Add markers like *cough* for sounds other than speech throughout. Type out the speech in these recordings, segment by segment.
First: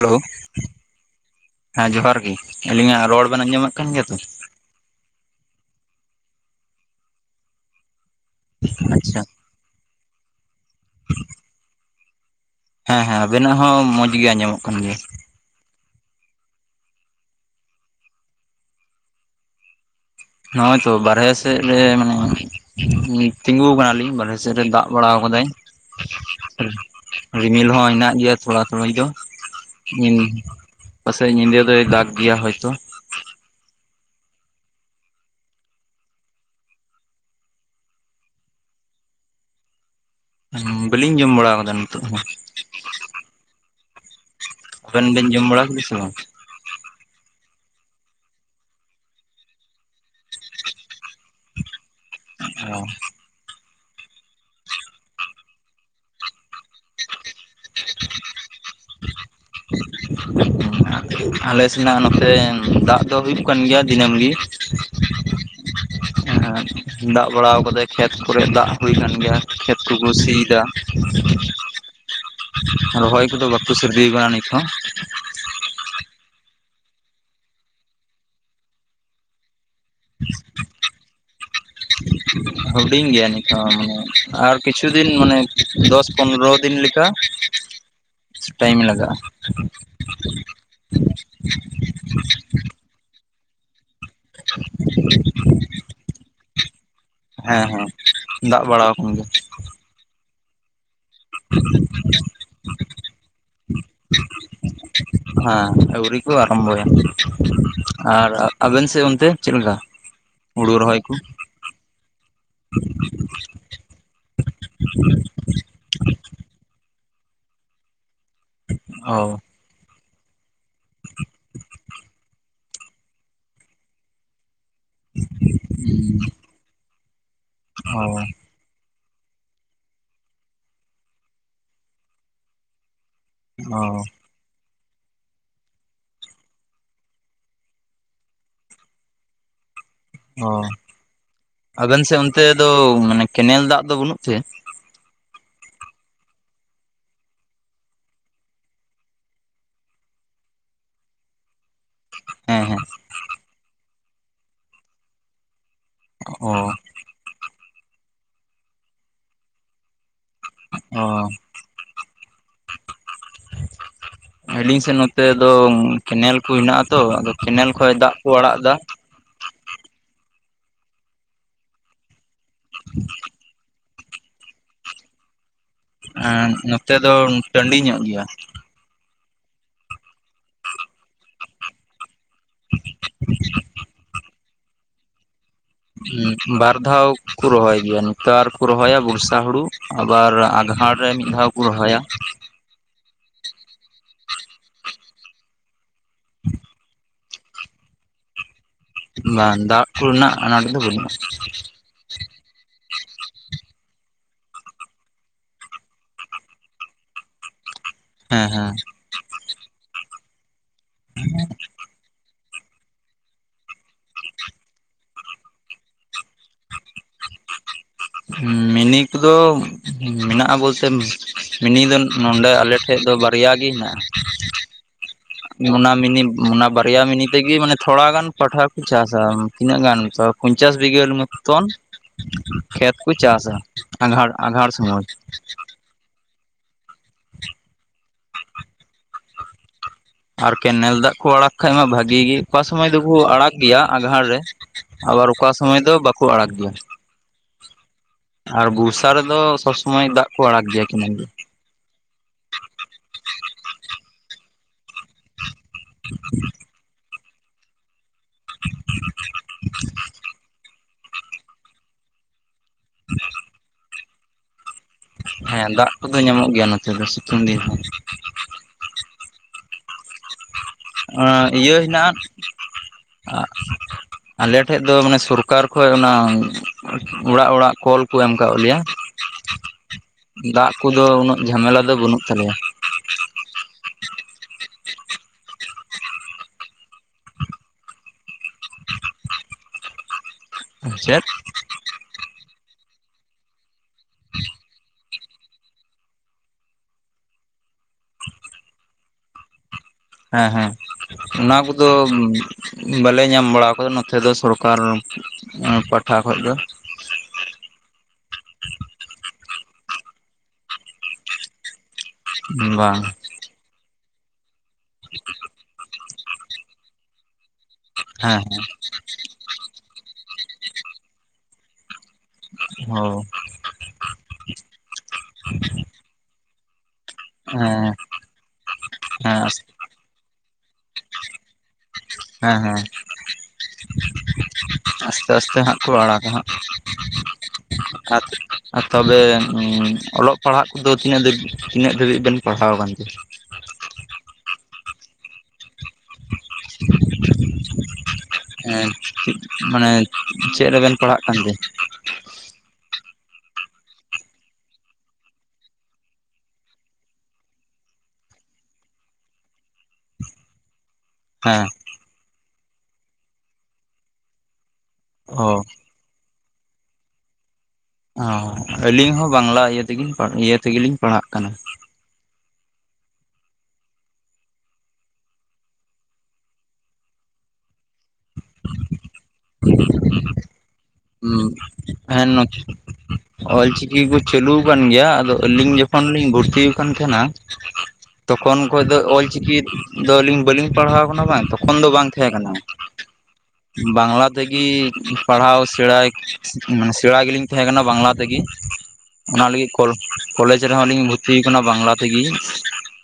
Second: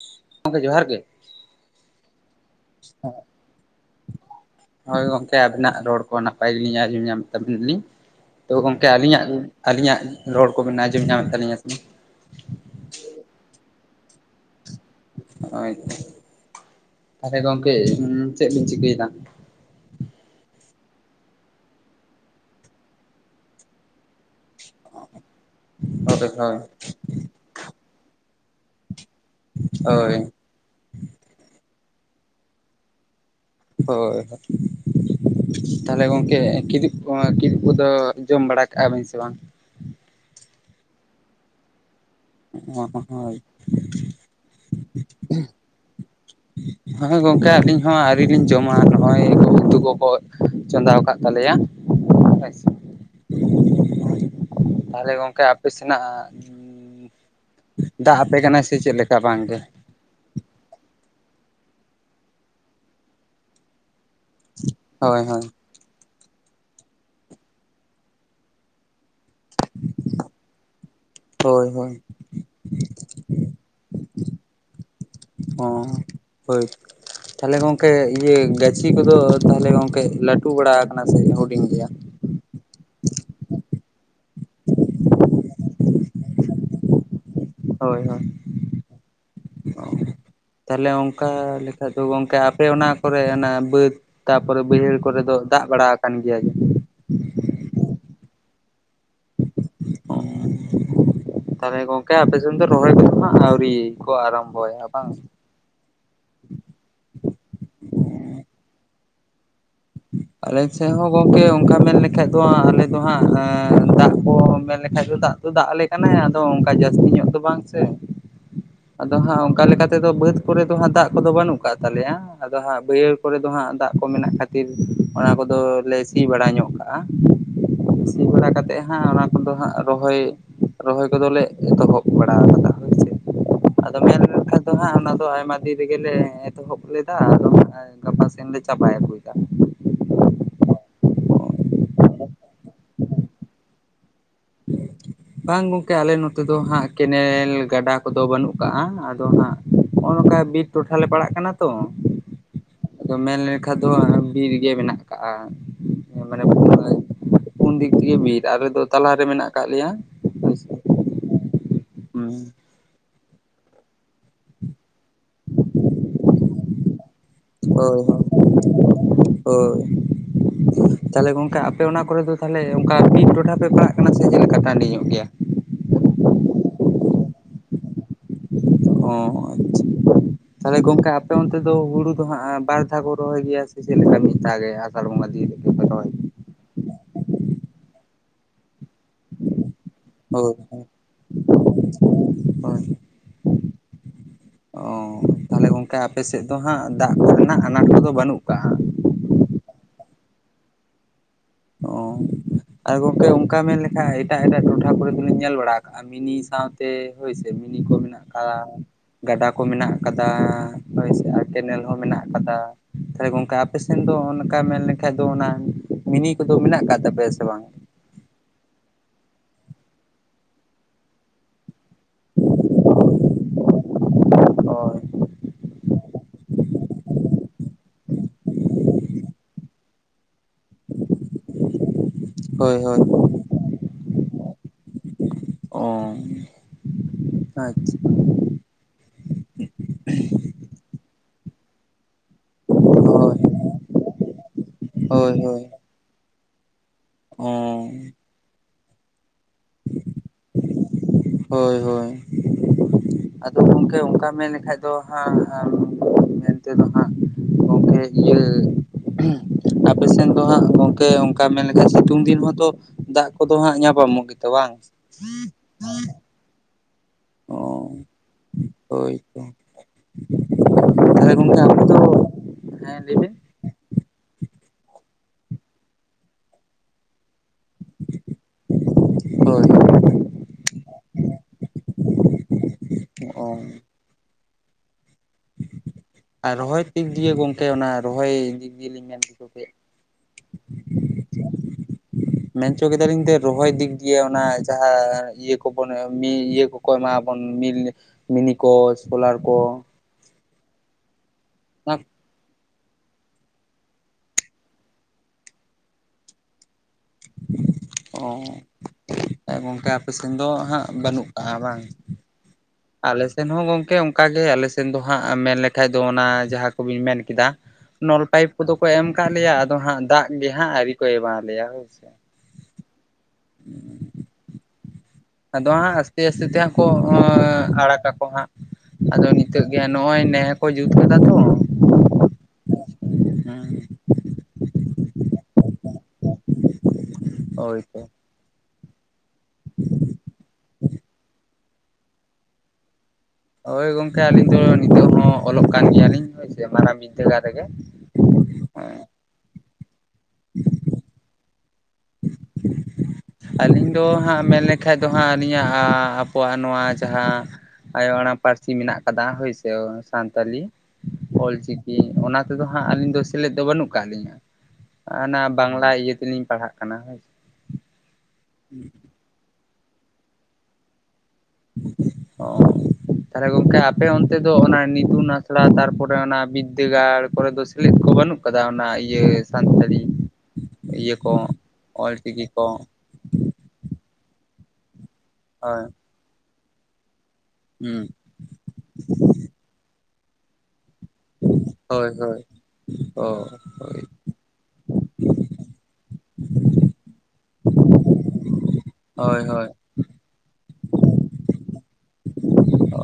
Hello ᱜᱚᱢᱠᱮ ᱡᱚᱦᱟᱨ ᱜᱮ ᱦᱮᱸ ᱡᱚᱦᱟᱨ ᱜᱮ ᱟᱹᱞᱤᱧᱟᱜ ᱨᱚᱲ ᱵᱮᱱ ᱟᱸᱡᱚᱢᱮᱫ ᱠᱟᱱ ᱜᱮᱭᱟ ᱛᱚ ᱦᱳᱭ ᱜᱚᱝᱠᱮ ᱟᱵᱤᱱᱟᱜ ᱨᱚᱲ ᱠᱚ ᱱᱟᱯᱟᱭ ᱜᱮᱞᱤᱧ ᱟᱸᱡᱚᱢ ᱧᱟᱢ ᱛᱟᱵᱤᱱᱟ ᱞᱤᱧ ᱛᱳ ᱜᱚᱝᱠᱮ ᱟᱪᱪᱷᱟ ᱟᱹᱞᱤᱧᱟᱜ ᱟᱹᱞᱤᱧᱟᱜ ᱨᱚᱲ ᱠᱚᱵᱤᱱ ᱟᱡᱚᱢ ᱧᱟᱢᱮᱫ ᱛᱟᱹᱟᱞᱤᱧᱟ ᱥᱮ ᱦᱮᱸ ᱦᱮᱸ ᱟᱵᱮᱱᱟᱜ ᱦᱚᱸ ᱢᱚᱸᱡᱽ ᱜᱮ ᱟᱸᱡᱚᱢᱚᱜ ᱠᱟᱱ ᱜᱮᱭᱟ ᱦᱳᱭ ᱛᱟᱦᱚᱞᱮ ᱜᱚᱢᱠᱮ ᱪᱮᱫ ᱵᱤᱱ ᱪᱤᱠᱟᱹᱭᱮᱫᱟ? ᱱᱚᱜᱚᱭ ᱛᱚ ᱵᱟᱨᱦᱮ ᱥᱮᱫ ᱨᱮ ᱢᱟᱱᱮ ᱛᱸᱤᱜᱩ ᱟᱠᱟᱱᱟᱞᱤᱧ ᱵᱟᱨᱦᱮ ᱥᱮᱫ ᱨᱮ ᱫᱟᱜ ᱵᱟᱲᱟᱣ ᱠᱟᱫᱟᱭ ᱦᱳᱭ ᱦᱳᱭ ᱨᱤᱢᱤᱞ ᱦᱚᱸ ᱦᱮᱱᱟᱜ ᱜᱮᱭᱟ ᱛᱷᱚᱲᱟ ᱛᱷᱳᱨᱟ ᱫᱚ ᱦᱳᱭ ᱯᱟᱥᱮᱡ ᱧᱤᱫᱟᱹ ᱫᱚᱭ ᱫᱟᱜᱽ ᱜᱮᱭᱟ ᱦᱚᱭᱛᱳ ᱦᱳᱭ ᱦᱳᱭ ᱛᱟᱦᱞᱮ ᱜᱚᱝᱠᱮ ᱠᱤᱫᱩᱯ ᱠᱚ ᱠᱤᱫᱩᱯ ᱫᱚ ᱡᱚᱢ ᱵᱟᱲᱟ ᱠᱟᱜᱼᱟ ᱵᱤᱱ ᱥᱮ ᱵᱟᱝ ᱩᱸ ᱵᱟᱹᱞᱤᱧ ᱡᱚᱢ ᱵᱟᱲᱟ ᱟᱠᱟᱫᱟ ᱱᱤᱛᱚᱜ ᱦᱚᱸ ᱚ ᱦᱳᱭ ᱟᱵᱮᱱ ᱵᱮᱱ ᱡᱚᱢ ᱵᱟᱲᱟ ᱠᱮᱫᱟ ᱥᱮ ᱵᱟᱝ *inaudible* ᱦᱮᱸ ᱜᱚᱝᱠᱮ ᱟᱹᱞᱤᱧ ᱦᱚᱸ ᱟᱹᱣᱨᱤᱞᱤᱧ ᱡᱚᱢᱟ ᱱᱚᱜᱼᱚᱭ ᱩᱛᱩ ᱠᱚ ᱠᱚ ᱪᱚᱸᱫᱟ ᱟᱠᱟᱫ ᱛᱟᱞᱮᱭᱟ ᱚ, *inaudible* ᱛᱟᱦᱞᱮ ᱜᱚᱝᱠᱮ ᱟᱯᱮ ᱥᱮᱱᱟᱜ ᱫᱟᱜ ᱟᱯᱮ ᱠᱟᱱᱟᱭ ᱥᱮ ᱪᱮᱫᱞᱮᱠᱟ ᱵᱟᱝᱜᱮ ᱟᱞᱮ ᱥᱮᱱᱟᱜ ᱱᱚᱛᱮ ᱫᱟᱜ ᱫᱚ ᱦᱩᱭᱩᱜ ᱠᱟᱱ ᱜᱮᱭᱟ ᱫᱤᱱᱟᱹᱢ ᱜᱮ ᱦᱳᱭ ᱦᱳᱭ ᱫᱟᱜ ᱵᱟᱲᱟᱣ ᱠᱟᱫᱟᱭ ᱠᱷᱮᱛ ᱠᱚᱨᱮ ᱫᱟᱜ ᱦᱩᱭ ᱟᱠᱟᱱ ᱜᱮᱭᱟ ᱠᱷᱮᱛ ᱠᱚᱠᱚ ᱥᱤᱭᱮᱫᱟ ᱦᱳᱭ ᱦᱳᱭ ᱨᱚᱦᱚᱭ ᱠᱚᱫᱚ ᱵᱟᱠᱚ ᱥᱟᱨᱫᱤ ᱟᱠᱟᱱᱟ ᱱᱤᱛᱦᱚᱸ ᱦᱚ ᱦᱳᱭ ᱛᱟᱦᱚᱞᱮ ᱜᱚᱢᱠᱮ ᱤᱭᱟᱹ ᱜᱟᱹᱪᱷᱤ ᱠᱚᱫᱚ ᱛᱟᱦᱚᱞᱮ ᱜᱚᱢᱠᱮ ᱯᱮ ᱞᱟᱹᱴᱩ ᱵᱟᱲᱟ ᱠᱟᱱᱟ ᱥᱮ ᱦᱩᱰᱤᱧ ᱜᱮᱭᱟ ᱦᱩᱰᱤᱧ ᱜᱮᱭᱟ ᱱᱤᱛᱦᱚ ᱢᱟᱱᱮ ᱟᱨ ᱠᱤᱪᱷᱩ ᱫᱤᱱ ᱢᱟᱱᱮ ᱫᱚᱥ ᱯᱚᱱᱨᱚ ᱫᱤᱱ ᱞᱮᱠᱟ ᱦᱳᱭ ᱦᱳᱭ ᱴᱟᱭᱤᱢ ᱞᱟᱜᱟᱜᱼᱟ ᱛᱟᱦᱞᱮ ᱚᱱᱠᱟ ᱞᱮᱠᱟ ᱫᱚ ᱜᱚᱝᱠᱮ ᱟᱯᱮ ᱚᱱᱟ ᱠᱚᱨᱮ ᱚᱱᱟ ᱵᱟᱹᱫᱽ ᱛᱟᱯᱚᱨᱮ ᱵᱟᱹᱭᱦᱟᱹᱲ ᱠᱚᱨᱮ ᱫᱚ ᱫᱟᱜ ᱵᱟᱲᱟ ᱟᱠᱟᱱ ᱜᱮᱭᱟ ᱜᱮ ᱦᱮᱸ ᱦᱮᱸ ᱫᱟᱜ ᱵᱟᱲᱟ ᱟᱠᱟᱱ ᱜᱮᱭᱟ ᱚ ᱛᱟᱦᱚᱞᱮ ᱜᱚᱝᱠᱮ ᱟᱯᱮ ᱥᱮᱱ ᱫᱚ ᱨᱚᱦᱚᱭ ᱠᱚᱫᱚ ᱦᱟᱸᱜ ᱟᱹᱣᱨᱤ ᱠᱚ ᱟᱨᱟᱢᱵᱚᱭᱟ ᱵᱟᱝ? ᱦᱮᱸ ᱟᱹᱣᱨᱤ ᱠᱚ ᱟᱨᱟᱢᱵᱚᱭᱟ ᱟᱨ ᱟᱵᱮᱱ ᱥᱮᱫ ᱚᱱᱛᱮ ᱪᱮᱫ ᱞᱮᱠᱟ? ᱟᱞᱮ ᱦᱩᱲᱩ ᱥᱮᱫ ᱨᱚᱦᱚᱭ ᱦᱚᱸ ᱠᱚ ᱜᱚᱝᱠᱮ ᱚᱱᱠᱟ ᱢᱮᱱ ᱞᱮᱠᱷᱟᱡ ᱫᱚ ᱟᱞᱮ ᱫᱚ ᱦᱟᱸᱜ ᱫᱟᱜ ᱠᱚ ᱢᱮᱱ ᱞᱠᱷᱟᱡ ᱫᱚ ᱫᱟᱜ ᱫᱚ ᱫᱟᱜ ᱟᱞᱮ ᱠᱟᱱᱟᱭ ᱟᱫᱚ ᱚᱱᱠᱟ ᱡᱟᱹᱥᱛᱤ ᱧᱚᱜ ᱫᱚ ᱵᱟᱝ ᱥᱮ ᱚ ᱟᱫᱚ ᱦᱟᱸᱜ ᱚᱱᱠᱟ ᱞᱮᱠᱟᱛᱮ ᱱᱚᱛᱮ ᱫᱚ ᱵᱟᱹᱫᱽ ᱠᱚᱨᱮ ᱫᱚ ᱦᱟᱸᱜ ᱫᱟᱜ ᱠᱚᱫᱚ ᱵᱟᱹᱱᱩᱜ ᱠᱟᱜ ᱛᱟᱞᱮᱭᱟ ᱟᱫᱚ ᱦᱟᱸᱜ ᱵᱟᱹᱭᱦᱟᱹᱲ ᱠᱚᱨᱮ ᱫᱚ ᱦᱟᱸᱜ ᱫᱟᱜ ᱠᱚ ᱢᱮᱱᱟᱜ ᱠᱷᱟᱹᱛᱤᱨ ᱠᱷᱟᱹᱛᱤᱨ ᱚᱱᱟ ᱠᱚᱫᱚᱞᱮ ᱥᱤ ᱵᱟᱲᱟ ᱧᱚᱜ ᱠᱟᱜᱼᱟ ᱚ ᱥᱤ ᱵᱟᱲᱟ ᱠᱟᱛᱮ ᱦᱮᱸ ᱚᱱᱟ ᱠᱚᱫᱚ ᱦᱟᱸᱜ ᱨᱚᱦᱚᱭ ᱨᱚᱦᱚᱭ ᱠᱚᱫᱚᱞᱮ ᱮᱛᱚᱦᱚᱵ ᱵᱟᱲᱟ ᱟᱠᱟᱫᱟ ᱦᱳᱭᱥᱮ ᱚ ᱟᱫᱚ ᱢᱮᱱ *inaudible* ᱟᱫᱚ ᱦᱟᱸᱜ ᱚᱱᱟ ᱫᱚ ᱟᱭᱢᱟ ᱫᱤᱱ ᱨᱮᱜᱮᱞᱮ ᱮᱛᱚᱦᱚᱵ ᱞᱮᱫᱟ ᱟᱫᱚ ᱦᱟᱜ ᱜᱟᱯᱟ ᱥᱮᱱ ᱞᱮ ᱪᱟᱵᱟᱭᱟ ᱠᱟᱡ *inaudible* ᱚ ᱟᱵᱮᱱ ᱥᱮᱫ ᱚᱱᱛᱮ ᱫᱚ ᱢᱟᱱᱮ ᱠᱮᱱᱮᱞ ᱫᱟᱜ ᱫᱚ ᱵᱟᱹᱱᱩᱜ ᱛᱮ *unintelligible* ᱵᱟᱝ ᱜᱚᱝᱠᱮ ᱟᱞᱮ ᱱᱚᱛᱮ ᱫᱚ ᱦᱟᱸᱜ ᱠᱮᱱᱮᱞ ᱜᱟᱰᱟ ᱠᱚᱫᱚ ᱵᱟᱹᱱᱩᱜ ᱠᱟᱜᱼᱟ ᱟᱫᱚ ᱦᱟᱸᱜ ᱱᱚᱜᱼᱚ ᱱᱚᱝᱠᱟ ᱵᱤᱨ ᱴᱚᱴᱷᱟ ᱞᱮ ᱯᱟᱲᱟᱜ ᱠᱟᱱᱟ ᱛᱚ ᱦᱮᱸ ᱦᱮᱸ ᱟᱫᱚ ᱢᱮᱱ ᱞᱮᱠᱷᱟᱱ ᱫᱚ ᱵᱤᱨ ᱜᱮ ᱢᱮᱱᱟᱜ ᱟᱠᱟᱜᱼᱟ᱾ ᱦᱮᱸ ᱢᱟᱱᱮ ᱚ ᱯᱩᱱ ᱫᱤᱠ ᱫᱤᱭᱮ ᱵᱤᱨ ᱟᱞᱮ ᱫᱚ ᱛᱟᱞᱟᱨᱮ ᱢᱮᱱᱟᱜ ᱟᱠᱜ ᱞᱮᱭᱟ ᱦᱳᱭ ᱥᱮ ᱚᱻᱚ ᱦᱩᱸ ᱟᱹᱞᱤᱧ ᱥᱮ ᱱᱚ ᱛᱮᱫ ᱫᱚ ᱠᱮᱱᱮᱞ ᱠᱚ ᱦᱮᱱᱟᱜ ᱟ ᱛᱚ ᱟᱫᱚ ᱠᱮᱱᱮᱞ ᱠᱷᱚᱡ ᱦᱳᱭ ᱫᱟᱜ ᱠᱚ ᱟᱲᱟᱜ ᱮᱫᱟ ᱦᱳᱭ ᱛᱟᱦᱚᱞᱮ ᱜᱚᱝᱠᱮ ᱟᱯᱮ ᱚᱱᱟ ᱠᱚᱨᱮ ᱛᱟᱦᱚᱞᱮ ᱚᱱᱠᱟ ᱵᱤᱨ ᱴᱚᱴᱷᱟ ᱯᱮ ᱯᱟᱲᱟᱜ ᱠᱟᱱᱟ ᱥᱮ ᱪᱮ ᱞᱮᱠᱟ ᱴᱟᱺᱰᱤ ᱧᱚᱜ ᱜᱮᱭᱟ *inaudible* ᱟᱸ ᱱᱚᱛᱮ ᱫᱚ ᱴᱟᱺᱰᱤ ᱧᱚᱜ ᱜᱮᱭᱟ ᱚ ᱟᱪᱪᱷᱟ ᱛᱟᱦᱚᱞᱮ ᱜᱚᱝᱠᱮ ᱟᱯᱮ ᱚᱱᱛᱮ ᱫᱚ ᱦᱩᱲᱩ ᱦᱟᱸᱜ ᱵᱟᱨ ᱫᱷᱟᱣ ᱠᱚ ᱨᱚᱦᱚᱭ ᱜᱮᱭᱟ ᱥᱮ ᱪᱮᱫ ᱞᱮᱠᱟ ᱢᱤᱫ ᱫᱷᱟᱣ ᱜᱮ ᱟᱥᱟᱲ ᱵᱚᱸᱜᱟ ᱫᱤᱭ ᱨᱚᱦᱚᱭ ᱜᱮᱭᱟ ᱵᱟᱨ ᱫᱷᱟᱣ ᱠᱚ ᱨᱚᱦᱚᱭ ᱜᱮᱭᱟ ᱱᱤᱛᱟᱨ ᱨᱚᱦᱚᱭᱟ ᱵᱚᱨᱥᱟ ᱦᱩᱲᱩ ᱟᱵᱟᱨ ᱦᱳᱭ ᱟᱸᱜᱷᱟᱲ ᱨᱮ ᱢᱤᱫ ᱫᱷᱟᱣ ᱠᱚ ᱨᱚᱦᱚᱭᱟ *inaudible* ᱚ ᱛᱟᱦᱚᱞᱮ ᱜᱚᱝᱠᱮ ᱟᱯᱮ ᱥᱮᱫ ᱫᱚ ᱦᱟᱸᱜ ᱫᱟᱜ ᱠᱚᱨᱮᱱᱟᱜ ᱟᱱᱟᱴ ᱠᱚᱫᱚ ᱵᱟᱹᱱᱩᱜ ᱠᱟᱜᱼᱟ? ᱵᱟᱝ ᱫᱟᱜ ᱠᱚᱨᱮ ᱱᱟᱜ ᱟᱱᱟᱴ ᱫᱚ ᱵᱟᱹᱱᱩᱜᱼᱟ᱾ ᱚ ᱮ ᱜᱚᱝᱠᱮ ᱚᱱᱠᱟ ᱢᱮᱱᱞᱠᱷᱟ ᱮᱴᱟᱜ ᱮᱴᱟᱜ ᱴᱚᱴᱷᱟ ᱠᱚᱨᱮ ᱫᱚᱞᱤᱧ ᱧᱮᱞ ᱵᱟᱲᱟ ᱠᱟᱜᱼᱟ, ᱢᱤᱱᱤ ᱥᱟᱶᱛᱮ ᱦᱳᱭ ᱥᱮ ᱢᱤᱱᱤ ᱠᱚ ᱢᱮᱱᱟᱜ ᱦᱮᱸ ᱟᱨ ᱦᱮᱸ ᱜᱟᱰᱟ ᱠᱚ ᱢᱮᱱᱟᱜ ᱟᱠᱟᱫᱟ ᱦᱳᱭᱥᱮ ᱟᱨ ᱠᱮᱱᱮᱞ ᱦᱚᱸ ᱢᱮᱱᱟᱜ ᱠᱟᱫᱟ᱾ ᱛᱟᱦᱞᱮ ᱜᱚᱝᱠᱮ ᱟᱯᱮ ᱥᱮᱱ ᱫᱚᱱᱠᱟ ᱢᱮᱱᱞᱠᱷᱟᱡ ᱫᱚ ᱚᱱᱟ ᱢᱤᱱᱤ ᱠᱚᱫᱚ ᱢᱮᱱᱟᱜ ᱠᱟᱜ ᱛᱟᱯᱮᱭᱟ ᱥᱮ ᱵᱟᱝ? *inaudible* ᱢᱤᱱᱤ ᱠᱚᱫᱚ ᱢᱮᱱᱟᱜᱼᱟ ᱵᱚᱞᱛᱮ, ᱢᱤᱱᱤ ᱫᱚ ᱱᱚᱰᱮ ᱟᱞᱮ ᱥᱮᱫ ᱫᱚ ᱵᱟᱨᱭᱟ ᱜᱮ ᱦᱤᱱᱟᱜᱼᱟ ᱦᱳᱭ ᱚᱱᱟ ᱢᱤᱱᱤ ᱚᱱᱟ ᱵᱟᱨᱭᱟ ᱢᱤᱱᱤ ᱛᱮᱜᱮ ᱢᱟᱱᱮ ᱛᱷᱚᱲᱟ ᱜᱟᱱ ᱯᱟᱴᱷᱟ ᱠᱚ ᱪᱟᱥᱟ ᱛᱤᱱᱟᱹᱜ ᱜᱟᱱ ᱛᱚ ᱯᱚᱧᱪᱟᱥ ᱵᱤᱜᱷᱟᱞ ᱢᱚᱛᱚᱱ ᱦᱳᱭ ᱠᱷᱮᱛ ᱦᱳᱭ ᱠᱚ ᱪᱟᱥᱟ ᱟᱸᱜᱷᱟᱲ ᱟᱸᱜᱷᱟᱲ ᱥᱚᱢᱚᱭ ᱚ ᱟᱪᱪᱷᱟ *unintelligible* ᱟᱨ ᱠᱮᱱᱮᱞ ᱫᱟᱜ ᱠᱚ ᱟᱲᱟᱜ ᱠᱷᱟᱡ ᱢᱟ ᱵᱷᱟᱜᱤ ᱜᱮ ᱚᱠᱟ ᱥᱚᱢᱚᱭ ᱫᱚᱠᱚ ᱦᱳᱭ ᱟᱲᱟᱜ ᱜᱮᱭᱟ ᱟᱸᱜᱷᱟᱲ ᱨᱮ ᱟᱵᱟᱨ ᱦᱳᱭ ᱚᱠᱟ ᱦᱳᱭ ᱥᱚᱢᱚᱭ ᱫᱚ ᱵᱟᱠᱚ ᱟᱲᱟᱜ ᱜᱮᱭᱟ ᱚ ᱟᱨ ᱵᱩᱨᱥᱟ ᱨᱮᱫᱚ ᱥᱚᱵᱽ ᱥᱚᱢᱚᱭ ᱫᱟᱜ ᱠᱚ ᱟᱲᱟᱜ ᱜᱮᱭᱟ ᱠᱤᱱᱮᱞ ᱨᱮ ᱦᱳᱭ ᱦᱳᱭ ᱟᱫᱚ ᱜᱚᱝᱠᱮ ᱚᱱᱠᱟ ᱢᱮᱱᱞᱮᱠᱷᱟᱡ ᱫᱚ ᱦᱟᱸᱜ ᱢᱮᱱ ᱛᱮᱫᱚ ᱦᱟᱸᱜ ᱜᱚᱢᱠᱮ ᱤᱭᱟᱹ ᱟᱯᱮ ᱥᱮᱱ ᱫᱚ ᱦᱟᱸᱜ ᱜᱚᱝᱠᱮ ᱚᱱᱠᱟ ᱢᱮᱱᱞᱮᱠᱷᱟᱡ ᱥᱤᱛᱩᱝ ᱫᱤᱱ ᱦᱚᱸᱛᱚ ᱫᱟᱜ ᱠᱚᱫᱚ ᱦᱟᱸᱜ ᱧᱟᱯᱟᱢᱚᱜ ᱜᱮᱛᱚ ᱵᱟᱝ ᱦᱮᱸ ᱫᱟᱜ ᱠᱚᱫᱚ ᱧᱟᱢᱚᱜ ᱜᱮᱭᱟ ᱱᱚᱛᱮ ᱫᱚ ᱥᱤᱛᱩᱝ ᱫᱤᱱ ᱦᱚᱸ ᱚ ᱦᱳᱭ ᱛᱚ ᱟ ᱛᱟᱦᱚᱞᱮ ᱜᱚᱝᱠᱮ ᱤᱭᱟᱹ ᱟᱯᱮ ᱫᱚ ᱦᱮᱱᱟᱜᱼᱟ ᱦᱮᱸ ᱞᱟᱹᱭ ᱵᱮᱱ ᱟᱞᱮᱴᱷᱮᱡ ᱫᱚ ᱢᱟᱱᱮ ᱥᱚᱨᱠᱟᱨ ᱠᱷᱚᱡ ᱚᱱᱟ ᱚᱲᱟᱜ ᱚᱲᱟᱜ ᱠᱚᱞ ᱠᱚ ᱮᱢ ᱟᱠᱟᱜ ᱞᱮᱭᱟ ᱦᱳᱭ ᱫᱟᱜ ᱠᱚᱫᱚ ᱩᱱᱟᱹᱜ ᱡᱷᱟᱢᱮᱞᱟ ᱫᱚ ᱵᱟᱹᱱᱩᱜ ᱛᱟᱞᱮᱭᱟ ᱚ ᱟᱨ ᱨᱚᱦᱚᱭ ᱫᱤᱠ ᱫᱤᱭᱮ ᱜᱚᱝᱠᱮ ᱚᱱᱟ ᱨᱚᱦᱚᱭ ᱴᱷᱤᱠ *inaudible* ᱢᱮᱱ ᱪᱮᱫ *inaudible* ᱢᱮᱱ ᱦᱚᱪᱚ ᱠᱮᱫᱟᱞᱤᱧ ᱨᱚᱦᱚᱭ ᱫᱤᱠ ᱫᱤᱭᱮ ᱚᱱᱟ ᱡᱟᱦᱟᱸ ᱤᱭᱟᱹ ᱠᱚᱵᱚᱱ ᱤᱭᱟᱹ ᱠᱚᱠᱚ ᱮᱢᱟᱵᱚᱱ ᱢᱤᱞ ᱢᱤᱱᱤ ᱠᱚ ᱥᱳᱞᱟᱨ ᱠᱚ ᱦᱮᱸ ᱦᱮᱸ ᱚᱱᱟ ᱠᱚᱫᱚ ᱵᱟᱞᱮ ᱧᱟᱢ ᱵᱟᱲᱟ ᱟᱠᱟᱫᱟ ᱱᱚᱛᱮ ᱫᱚ ᱥᱚᱨᱠᱟᱨ ᱯᱟᱦᱴᱟ ᱠᱷᱚᱫ ᱫᱚ ᱚ ᱜᱚᱝᱠᱮ ᱟᱯᱮ ᱥᱮᱱ ᱫᱚ ᱦᱟᱸᱜ ᱵᱟᱹᱱᱩᱜ ᱠᱟᱜᱼᱟ ᱵᱟᱝ ᱵᱟᱝ ᱮᱱᱦᱚᱸ ᱜᱚᱢᱠᱮ ᱚᱱᱠᱟᱜᱮ ᱟᱞᱮᱥᱮᱱ ᱫᱚ ᱦᱟᱸᱜ ᱢᱮᱱᱞᱮᱠᱷᱟᱡ ᱫᱚ ᱚᱱᱟ ᱡᱟᱦᱟᱸ ᱠᱚᱵᱤᱱ ᱢᱮᱱ ᱠᱮᱫᱟ ᱱᱚᱞ ᱦᱮᱸ ᱯᱟᱭᱤᱯ ᱠᱚᱫᱚ ᱠᱚ ᱮᱢ ᱠᱟᱜ ᱞᱮᱭᱟ ᱟᱫᱚ ᱦᱟᱸᱜ ᱫᱟᱜ ᱜᱮ ᱦᱟᱸᱜ ᱟᱹᱣᱨᱤ ᱠᱚ ᱮᱢᱟᱣᱟ ᱞᱮᱭᱟ *unintelligible* *inaudible* ᱟᱫᱚ ᱦᱟᱸᱜ ᱟᱥᱛᱮ ᱟᱥᱛᱮ ᱛᱮ ᱦᱟᱸᱜ ᱠᱚ ᱟᱲᱟᱜᱟᱠᱚ ᱦᱟᱸᱜ ᱟᱫᱚ ᱦᱮᱸ ᱱᱤᱛᱚᱜ ᱱᱚᱜ ᱚᱭ ᱱᱮ ᱠᱚ ᱡᱩᱛ ᱠᱮᱫᱟ ᱛᱚ ᱦᱮᱸ ᱦᱮᱸ ᱦᱸ ᱟᱥᱛᱮ ᱟᱥᱛᱮ ᱦᱟᱸᱜ ᱠᱚ ᱟᱲᱟᱜᱟ ᱦᱟᱸᱜ ᱦᱳᱭ ᱛᱚ ᱟᱨ ᱛᱚᱵᱮ ᱚᱞᱚᱜ ᱯᱟᱲᱦᱟᱜ ᱠᱚᱫᱚ ᱛᱤᱱᱟᱹᱜ ᱫᱟᱹᱵᱤᱡ ᱛᱤᱱᱟᱹᱜ ᱫᱟᱹᱵᱤᱡ ᱵᱤᱱ ᱯᱟᱲᱦᱟᱣ ᱟᱠᱟᱱ ᱛᱮ ᱦᱚᱭ ᱜᱚᱝᱠᱮ ᱟᱹᱞᱤᱧ ᱫᱚ ᱱᱤᱛᱚᱜ ᱦᱚᱸ ᱚᱞᱚᱜ ᱠᱟᱱ ᱜᱮᱭᱟᱞᱤᱧ ᱦᱳᱭᱥᱮ ᱢᱟᱨᱟᱝ ᱵᱤᱫᱽᱫᱟᱹᱜᱟᱲ ᱨᱮᱜᱮ ᱦᱮ ᱦᱮᱸ ᱢᱟᱱᱮ ᱪᱮᱫ ᱨᱮᱵᱮᱱ ᱯᱟᱲᱦᱟᱜ ᱠᱟᱱᱛᱮ *unintelligible* ᱟᱹᱞᱤᱧ ᱫᱚ ᱦᱟᱸᱜ ᱢᱮᱱ ᱞᱮᱠᱷᱟᱡ ᱫᱚ ᱦᱟᱸᱜ ᱟᱹᱞᱤᱧᱟᱜ ᱟᱵᱚᱣᱟᱜ ᱱᱚᱣᱟ ᱡᱟᱦᱟᱸ ᱟᱭᱳ ᱟᱲᱟᱝ ᱯᱟᱹᱨᱥᱤ ᱢᱮᱱᱟᱜ ᱟᱠᱟᱫᱟ ᱦᱳᱭᱥᱮ ᱥᱟᱱᱛᱟᱞᱤ ᱦᱮᱸ ᱚᱞᱪᱤᱠᱤ ᱚᱱᱟ ᱛᱮᱫᱚ ᱦᱟᱸᱜ ᱟᱹᱞᱤᱧ ᱫᱚ ᱥᱮᱞᱮᱫ ᱫᱚ ᱵᱟᱹᱱᱩᱜ ᱠᱟᱜ ᱞᱤᱧᱟᱹ ᱚᱱᱟ ᱚ ᱵᱟᱝᱞᱟ ᱤᱭᱟᱹ ᱛᱮᱞᱤᱧ ᱯᱟᱲᱦᱟᱜ ᱠᱟᱱᱟ ᱦᱳᱭ ᱚ ᱟᱹᱞᱤᱧ ᱦᱚᱸ ᱵᱟᱝᱞᱟ ᱤᱭᱟᱹ ᱛᱮᱜ ᱤᱭᱟᱹ ᱛᱮᱜᱮᱞᱤᱧ ᱯᱟᱲᱦᱟᱜ ᱠᱟᱱᱟ ᱚ ᱛᱟᱦᱚᱞᱮ ᱜᱚᱝᱠᱮ ᱟᱯᱮ ᱚᱱᱛᱮ ᱫᱚ ᱚᱱᱟ ᱤᱛᱩᱱ ᱟᱥᱲᱟ ᱛᱟᱨᱯᱚᱨᱮ ᱚᱱᱟ ᱵᱤᱫᱽᱫᱟᱹᱜᱟᱲ ᱠᱚᱨᱮ ᱫᱚ ᱞᱮᱫ ᱠᱚ ᱵᱟᱹᱱᱩᱜ ᱠᱟᱫᱟ ᱚᱱᱟ ᱤᱭᱟᱹ ᱥᱟᱱᱛᱟᱲᱤ ᱤᱭᱟᱹ ᱠᱚ ᱦᱩᱸ ᱦᱮ ᱚᱞᱪᱤᱠᱤ ᱠᱚ ᱚᱞᱪᱤᱠᱤ ᱠᱚ ᱪᱟᱞᱩ ᱟᱠᱟᱱ ᱜᱮᱭᱟ ᱟᱫᱚ ᱟᱹᱞᱤᱧ ᱦᱳᱭ ᱡᱚᱠᱷᱚᱱᱞᱤᱧ ᱵᱷᱩᱨᱛᱤ ᱟᱠᱟᱱ ᱛᱟᱦᱮᱸᱱᱟ ᱦᱩᱸ ᱛᱚᱠᱷᱚᱱ ᱠᱷᱚᱱ ᱫᱚ ᱚᱞᱪᱤᱠᱤ ᱫᱚ ᱟᱹᱞᱤᱧ ᱵᱟᱹᱞᱤᱧ ᱯᱟᱲᱦᱟᱣ ᱠᱟᱱᱟ ᱵᱟᱝ ᱛᱚᱠᱷᱚᱱ ᱫᱚ ᱵᱟᱝ ᱦᱳᱭ ᱛᱟᱦᱮᱸ ᱦᱳᱭ ᱠᱟᱱᱟ ᱚ ᱦᱳᱭ ᱵᱟᱝᱞᱟ ᱫᱚ ᱛᱮᱜᱮ ᱯᱟᱲᱦᱟᱣ ᱥᱮᱬᱟᱭ ᱢᱟᱱᱮ ᱥᱮᱬᱟ ᱜᱮ ᱞᱤᱧ ᱛᱟᱦᱮᱸ ᱠᱟᱱᱟ ᱵᱟᱝᱞᱟ ᱛᱮᱜᱮ ᱦᱳᱭ ᱚᱱᱟ ᱦᱳᱭ ᱞᱟᱹᱜᱤᱫ ᱠᱚᱞ ᱠᱚᱞᱮᱡᱽ ᱨᱮᱦᱚᱸ ᱞᱤᱧ ᱵᱷᱩᱨᱛᱤ ᱟᱠᱟᱱᱟ ᱵᱟᱝᱞᱟ ᱛᱮᱜᱮ ᱚ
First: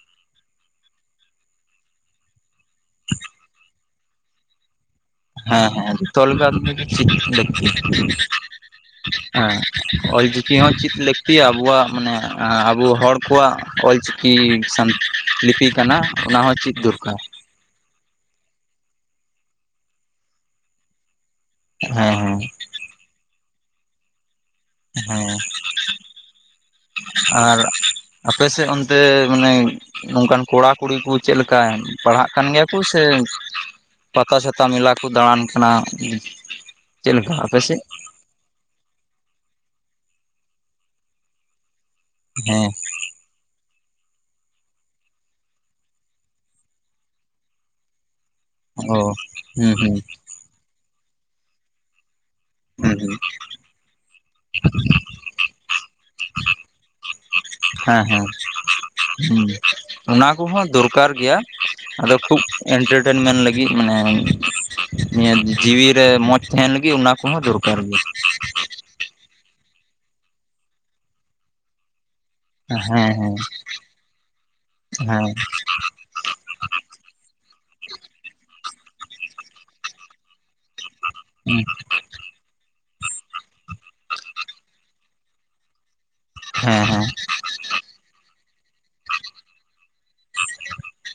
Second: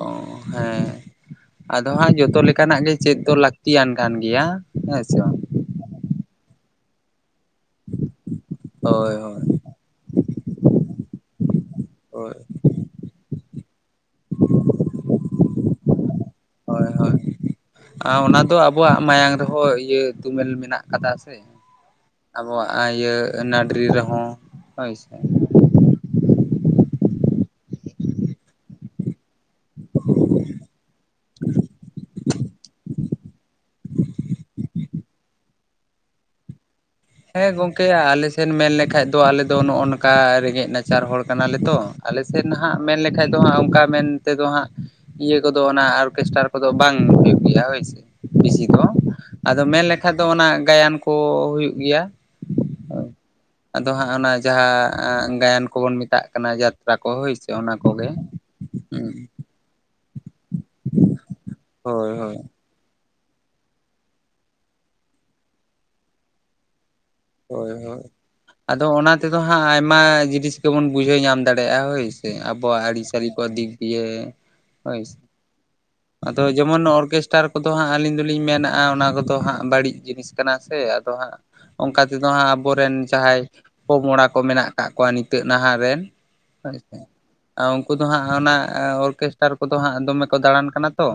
ᱦᱮᱸ ᱟᱫᱚ ᱦᱟᱸᱜ ᱡᱚᱛᱚ ᱞᱮᱠᱟᱱᱟᱜ ᱜᱮ ᱪᱮᱫ ᱫᱚ ᱞᱟᱹᱠᱛᱤᱭᱟᱱ ᱠᱟᱱ ᱜᱮᱭᱟ ᱦᱮᱸ ᱥᱮ ᱵᱟᱝ ᱦᱮᱸ ᱦᱮᱸ ᱛᱚᱞ ᱜᱟ ᱪᱤ ᱦᱳᱭ ᱦᱳᱭ ᱦᱮᱸ ᱚᱞᱪᱤᱠᱤ ᱦᱚᱸ ᱪᱮᱫ ᱞᱟᱹᱠᱛᱤᱭᱟ ᱟᱵᱚᱣᱟᱜ ᱢᱟᱱᱮ ᱦᱳᱭ ᱟᱵᱚ ᱦᱚᱲ ᱠᱚᱣᱟᱜ ᱚᱞᱪᱤᱠᱤ ᱠᱤ ᱥᱟᱱ ᱞᱤᱯᱤ ᱠᱟᱱᱟ ᱚᱱᱟ ᱦᱚᱸ ᱪᱮᱫ ᱦᱳᱭ ᱦᱳᱭ ᱫᱚᱨᱠᱟᱨ ᱚᱱᱟ ᱫᱚ ᱟᱵᱚᱣᱟᱜ ᱢᱟᱭᱟᱝ ᱨᱮᱦᱚᱸ ᱤᱭᱟᱹ ᱛᱩᱢᱮᱞ ᱢᱮᱱᱟᱜ ᱠᱟᱫᱟ ᱥᱮ ᱦᱮᱸ ᱦᱮᱸ ᱟᱵᱚᱣᱟᱜ ᱤᱭᱟᱹ ᱱᱟᱹᱰᱨᱤ ᱨᱮᱦᱚᱸ ᱦᱳᱭ ᱥᱮ ᱦᱮᱸ ᱟᱨ ᱟᱯ ᱥᱮᱫ ᱚᱱᱛᱮ ᱢᱟᱱᱮ ᱱᱚᱝᱠᱟᱱ ᱠᱚᱲᱟᱼ ᱠᱩᱲᱤ ᱠᱚ ᱪᱮᱫ ᱞᱮᱠᱟ ᱯᱟᱲᱦᱟᱜ ᱠᱟᱱ ᱜᱮᱭᱟ ᱠᱚ ᱥᱮ ᱯᱟᱛᱟ ᱪᱷᱟᱛᱟ ᱢᱮᱞᱟ ᱠᱚ ᱫᱟᱬᱟᱱ ᱠᱟᱱᱟ ᱪᱮᱫ ᱞᱮᱠᱟ ᱦᱮᱸ ᱟᱯᱮ ᱥᱮᱫ ᱜᱚᱝᱠᱮ ᱟᱞᱮ ᱥᱮᱱ ᱢᱮᱱ ᱞᱮᱠᱷᱟᱡ ᱫᱚ ᱟᱞᱮ ᱫᱚ ᱱᱚᱜᱼᱚ ᱱᱚᱝᱠᱟ ᱨᱮᱸᱜᱮᱡ ᱱᱟᱪᱟᱨ ᱦᱚᱲ ᱠᱟᱱᱟᱞᱮ ᱛᱚ ᱟᱞᱮ ᱥᱮᱫ ᱦᱮᱸ ᱦᱟᱸᱜ ᱢᱮᱱ ᱞᱮᱠᱟᱱ ᱫᱚ ᱦᱟᱸᱜ ᱚᱱᱠᱟ ᱢᱮᱱ ᱛᱮᱫᱚ ᱦᱟᱸᱜ ᱤᱭᱟᱹ ᱠᱚᱫᱚ ᱚᱱᱟ ᱚᱨᱠᱮᱥᱴᱟᱨ ᱠᱚᱫᱚ ᱵᱟᱝ ᱦᱩᱭᱩᱜ ᱜᱮᱭᱟ ᱦᱚᱭᱥᱮ ᱵᱤᱥᱤ ᱫᱚ ᱚ ᱟᱫᱚ ᱦᱩᱸ ᱢᱮᱱ ᱦᱩᱸ ᱞᱮᱠᱷᱟ ᱫᱚ ᱚᱱᱟ ᱜᱟᱭᱟᱱ ᱠᱚ ᱦᱩᱭᱩᱜ ᱜᱮᱭᱟ ᱦᱩᱸ ᱦᱩᱸ ᱟᱫᱚ ᱦᱟᱸᱜ ᱚᱱᱟ ᱡᱟᱦᱟᱸ ᱜᱟᱭᱟᱱ ᱠᱚ ᱵᱚᱱ ᱢᱮᱛᱟᱜ ᱠᱟᱱᱟ ᱡᱟᱛᱨᱟ ᱠᱚ ᱦᱳᱭ ᱚᱱᱟ ᱦᱮᱸ ᱠᱚᱜᱮ ᱦᱮᱸ ᱦᱩᱸ ᱚᱱᱟ ᱠᱚᱦᱚᱸ ᱫᱚᱨᱠᱟᱨ ᱜᱮᱭᱟ ᱦᱳᱭ ᱟᱫᱚ ᱦᱳᱭ ᱠᱷᱩᱵ ᱮᱱᱴᱟᱨᱴᱮᱱᱢᱮᱱᱴ ᱞᱟᱹᱜᱤᱫ ᱢᱟᱱᱮ ᱱᱤᱭᱟᱹ ᱡᱤᱣᱤ ᱨᱮ ᱢᱚᱸᱡᱽ ᱛᱟᱦᱮᱱ ᱞᱟᱹᱜᱤᱫ ᱚᱱᱟ ᱠᱚᱦᱚᱸ ᱦᱳᱭ ᱫᱚᱨᱠᱟᱨ ᱜᱮᱭᱟ ᱦᱳᱭ ᱟᱫᱚ ᱚᱱᱟ ᱛᱮᱫᱚ ᱦᱟᱸᱜ ᱟᱭᱢᱟ ᱡᱤᱱᱤᱥ ᱜᱮᱵᱚᱱ ᱵᱩᱡᱷᱟᱹᱣ ᱧᱟᱢ ᱫᱟᱲᱮᱭᱟᱜᱼᱟ ᱦᱳᱭ ᱟᱵᱚᱣᱟᱜ ᱟᱹᱨᱤᱪᱟᱞᱤ ᱦᱮᱸ ᱠᱚ ᱫᱤᱠ ᱫᱤᱭᱮ ᱦᱳᱭ ᱦᱮᱸ ᱟᱫᱚ ᱡᱮᱢᱚᱱ ᱚᱨᱠᱮᱥᱴᱟᱨ ᱠᱚᱫᱚ ᱦᱟᱸᱜ ᱟᱹᱞᱤᱧ ᱫᱚᱞᱤᱧ ᱢᱮᱱᱟ ᱚᱱᱟ ᱠᱚᱫᱚ ᱦᱟᱸᱜ ᱵᱟᱹᱲᱤᱡ ᱡᱤᱱᱤᱥ ᱠᱟᱱᱟ ᱥᱮ ᱟᱫᱚ ᱦᱟᱸᱜ ᱦᱩᱸ ᱞᱮᱠᱟ ᱛᱮᱫᱚ ᱦᱟᱸᱜ ᱟᱵᱚᱨᱤᱱ ᱡᱟᱦᱟᱸᱭ ᱯᱚᱼᱯᱚᱝᱲᱟ ᱠᱚ ᱢᱮᱱᱟᱜ ᱟᱠᱟᱜ ᱠᱚᱣᱟ ᱱᱤᱛᱚᱜ ᱱᱟᱦᱟᱜ ᱨᱮᱱ ᱦᱮᱸ ᱦᱳᱭᱥᱮ ᱟᱨ ᱩᱱᱠᱩ ᱫᱚ ᱦᱟᱸᱜ ᱚᱱᱟ ᱚᱨᱠᱮᱥᱴᱟᱨ ᱠᱚᱫᱚ ᱦᱟᱸᱜ ᱫᱚᱢᱮ ᱠᱚ ᱫᱟᱬᱟᱱ ᱠᱟᱱᱟ ᱛᱚ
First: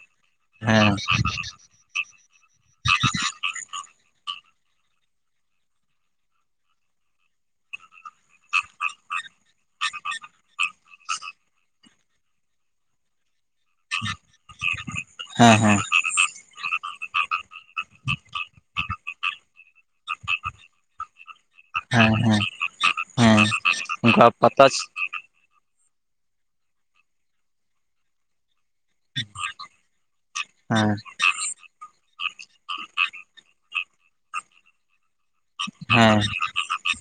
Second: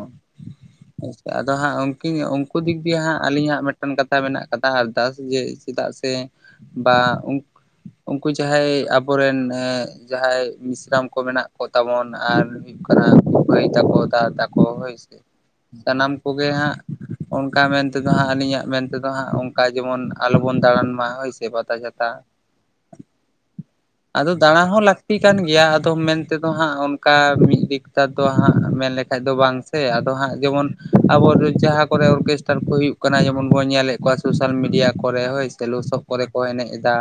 ᱦᱮᱸ ᱦᱮᱸ ᱟᱪᱪᱷᱟ ᱟᱫᱚ ᱦᱟᱸᱜ ᱩᱱ ᱩᱱᱠᱩ ᱫᱤᱠ ᱫᱤᱭᱮ ᱦᱟᱸᱜ ᱟᱹᱞᱤᱧ ᱦᱟᱜ ᱢᱤᱫᱴᱟᱝ ᱠᱟᱛᱷᱟ ᱢᱮᱱᱟᱜ ᱟᱠᱟᱫᱟ ᱟᱨᱫᱟᱥ ᱡᱮ ᱪᱮᱫᱟᱜ ᱥᱮ ᱵᱟ ᱩᱱ *unintelligible* ᱩᱱᱠᱩ ᱡᱟᱦᱟᱸᱭ ᱟᱵᱚᱨᱮᱱ ᱡᱟᱦᱟᱸᱭ ᱢᱤᱥᱨᱟᱢ ᱠᱚ ᱢᱮᱱᱟᱜ ᱠᱚ ᱛᱟᱵᱚᱱ ᱟᱨ ᱠᱚ‌ ᱞᱟᱹᱭᱟ ᱢᱟᱹᱭ ᱛᱟᱠᱚ ᱫᱟᱫᱟ ᱛᱟᱠᱚ ᱦᱳᱭ ᱥᱮ ᱦᱮᱸ ᱦᱮᱸ ᱥᱟᱱᱟᱢ ᱠᱚᱜᱮ ᱦᱟᱸᱜ ᱚᱱᱠᱟ ᱢᱮᱱ ᱛᱮᱫᱚ ᱦᱟᱸᱜ ᱟᱹᱞᱤᱧᱟᱜ ᱢᱮᱱᱛᱮᱫᱚ ᱦᱟᱸᱜ ᱚᱱᱠᱟ ᱡᱮᱢᱚᱱ ᱟᱞᱚᱵᱚᱱ ᱫᱟᱬᱟᱱ ᱢᱟ ᱦᱳᱭ ᱥᱮ ᱦᱮᱸ ᱦᱮᱸ ᱯᱟᱛᱟ-ᱪᱷᱟᱛᱟ, ᱦᱮᱸ ᱦᱮᱸ ᱚᱱᱠᱟ ᱟᱫᱚ ᱫᱟᱬᱟ ᱯᱟᱛᱟ ᱦᱚᱸ ᱞᱟᱹᱠᱛᱤ- ᱞᱟᱹᱠᱛᱤ ᱠᱟᱱ ᱜᱮᱭᱟ ᱟᱫᱚ ᱢᱮᱱᱛᱮᱫᱚ ᱦᱟᱸᱜ ᱚᱱᱠᱟ ᱢᱤᱫ ᱫᱤᱠᱴᱟ ᱫᱚ ᱦᱟᱸᱜ ᱢᱮᱱ ᱞᱮᱠᱷᱟᱱ ᱫᱚ ᱵᱟᱝ ᱥᱮ ᱟᱫᱚ ᱦᱟᱸᱜ ᱡᱮᱢᱚᱱ ᱦᱮᱸ ᱟᱵᱚ ᱫᱚ ᱡᱟᱦᱟᱸ ᱠᱚᱨᱮ ᱚᱨᱠᱮᱥᱴᱟᱨ ᱠᱚ ᱦᱩᱭᱩᱜ ᱠᱟᱱᱟ ᱡᱮᱢᱚᱱ ᱵᱚᱱ ᱧᱮᱞᱮᱫ ᱠᱚᱣᱟ ᱥᱚᱥᱟᱞ ᱢᱤᱰᱤᱭᱟ- ᱠᱚᱨᱮ ᱦᱚᱭ ᱥᱮ ᱞᱚᱥᱚᱫ ᱦᱮᱸ ᱠᱚᱨᱮ ᱠᱚ ᱮᱱᱮᱡ ᱮᱫᱟ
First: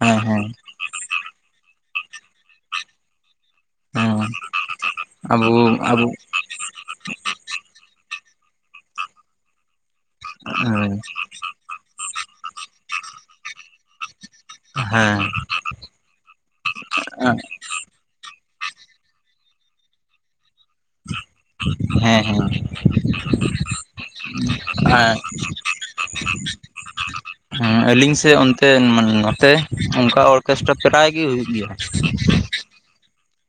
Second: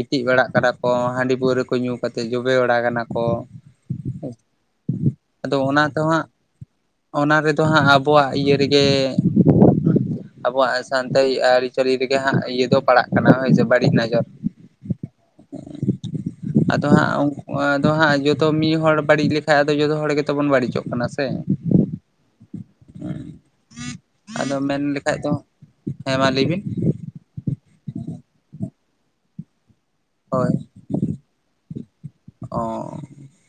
ᱦᱮᱸ ᱦᱮᱸ ᱵᱟᱲᱟᱜ ᱠᱟᱱᱟ ᱠᱚ ᱦᱟᱺᱰᱤ ᱯᱟᱹᱣᱨᱟᱹ ᱠᱚ ᱧᱩ ᱠᱟᱛᱮᱫ ᱡᱚᱵᱮ ᱵᱟᱲᱟᱜ ᱠᱟᱱᱟ ᱠᱚ ᱦᱮᱸ ᱟᱵᱚ ᱟᱫᱚ ᱚᱱᱟ ᱛᱮ ᱟᱵᱚ ᱦᱟᱸᱜ ᱚᱱᱟ ᱨᱮᱫᱚ ᱦᱟᱸᱜ ᱟᱵᱚᱣᱟᱜ ᱤᱭᱟᱹ ᱨᱮᱜᱮ ᱟᱵᱚᱣᱟᱜ ᱦᱮᱸ ᱥᱟᱱᱛᱟᱲᱤ ᱟᱹᱨᱤᱪᱟᱹᱞᱤ ᱨᱮᱜᱮ ᱦᱟᱸᱜ ᱤᱭᱟᱹ ᱫᱚ ᱯᱟᱲᱟᱜ ᱠᱟᱱᱟ ᱦᱳᱭᱥᱮ ᱵᱟᱹᱲᱤᱡ ᱱᱚᱡᱚᱨ ᱦᱮᱸ *inaudible* ᱟᱫᱚ ᱦᱟᱸᱜ ᱩᱱᱠᱩ ᱟᱫᱚ ᱦᱟᱸᱜ ᱡᱚᱛᱚ ᱢᱤᱫ ᱦᱚᱲ ᱵᱟᱹᱲᱤᱡ ᱞᱮᱠᱷᱟᱱ ᱟᱫᱚ ᱡᱚᱛᱚ ᱦᱚᱲ ᱜᱮᱛᱚ ᱵᱚᱱ ᱵᱟᱹᱲᱤᱡᱚᱜ ᱠᱟᱱᱟ ᱥᱮ ᱦᱮᱸ ᱦᱮᱸ ᱦᱩᱸ, ᱟᱫᱚ ᱢᱮᱱ ᱦᱮᱸ ᱞᱮᱠᱷᱟᱡ ᱫᱚ ᱦᱮᱸ ᱢᱟ ᱞᱟᱹᱭ ᱵᱤᱱ ᱟᱹᱞᱤᱧ ᱥᱮᱫ ᱚᱱᱛᱮ ᱢᱟᱱ ᱱᱚᱛᱮ ᱚᱱᱠᱟ ᱦᱳᱭ ᱚᱨᱠᱮᱥᱴᱨᱟ ᱯᱨᱟᱭ ᱜᱮ ᱦᱩᱭᱩᱜ ᱜᱮᱭᱟ ᱚ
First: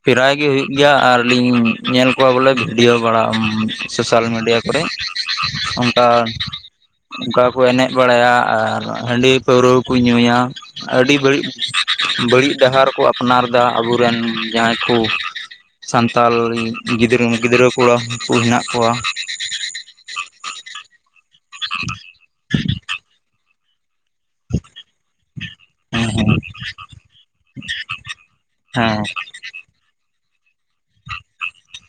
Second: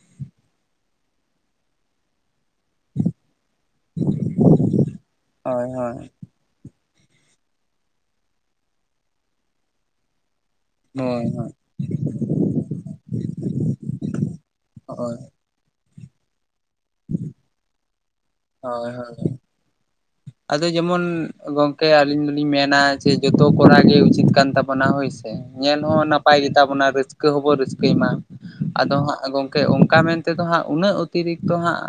ᱯᱨᱟᱭ ᱜᱮ ᱦᱩᱭᱩᱜ ᱜᱮᱭᱟ ᱟᱨᱞᱤᱧ ᱧᱮᱞ ᱠᱚᱣᱟ ᱵᱚᱞᱮ ᱵᱷᱤᱰᱭᱳ ᱵᱟᱲᱟ ᱥᱳᱥᱟᱞ ᱢᱤᱰᱤᱭᱟ ᱠᱚᱨᱮ ᱦᱳᱭ ᱦᱳᱭ ᱚᱱᱠᱟ ᱚᱱᱠᱟ ᱠᱚ ᱮᱱᱮᱡ ᱵᱟᱲᱟᱭᱟ ᱟᱨ ᱦᱟᱺᱰᱤ ᱯᱟᱹᱣᱨᱟᱹ ᱠᱚ ᱧᱩᱭᱟ ᱟᱹᱰᱤ ᱦᱳᱭ ᱵᱟᱹᱲᱤᱡ ᱦᱳᱭ ᱵᱟᱹᱲᱤᱡ ᱰᱟᱦᱟᱨ ᱠᱚ ᱟᱯᱱᱟᱨᱫᱟ ᱟᱵᱚᱨᱮᱱ ᱡᱟᱦᱟᱸᱭ ᱠᱚ ᱦᱳᱭ ᱥᱟᱱᱛᱟᱞ ᱜᱤᱫᱽᱨᱟᱹ ᱜᱤᱫᱽᱨᱟᱹ ᱠᱚᱲᱟ ᱠᱚ ᱦᱮᱸᱜ ᱦᱳᱭ ᱦᱳᱭ ᱟᱫᱚ ᱡᱮᱢᱚᱱ ᱜᱚᱝᱠᱮ ᱟᱹᱞᱤᱧ ᱫᱚᱞᱤᱧ ᱢᱮᱱᱟ ᱡᱮ ᱡᱚᱛᱚ ᱠᱚᱨᱟᱣ ᱜᱮ ᱩᱪᱤᱛ ᱠᱟᱱ ᱛᱟᱵᱚᱱᱟ ᱦᱳᱭ ᱧᱮᱞ ᱦᱚᱸ ᱦᱮᱸ ᱱᱟᱯᱟᱭ ᱜᱮᱛᱟ ᱵᱚᱱᱟ ᱨᱟᱹᱥᱠᱟᱹ ᱦᱚᱸᱵᱚᱱ ᱨᱟᱹᱥᱠᱟᱹᱭ ᱢᱟ ᱟᱫᱚ ᱦᱮᱸ ᱦᱟᱸᱜ ᱜᱚᱝᱠᱮ ᱚᱱᱠᱟ ᱢᱮᱱᱛᱮᱫᱚ ᱦᱟᱸᱜ ᱩᱱᱟᱹᱜ ᱚᱛᱤᱨᱤᱠᱛᱚ ᱦᱟᱸᱜ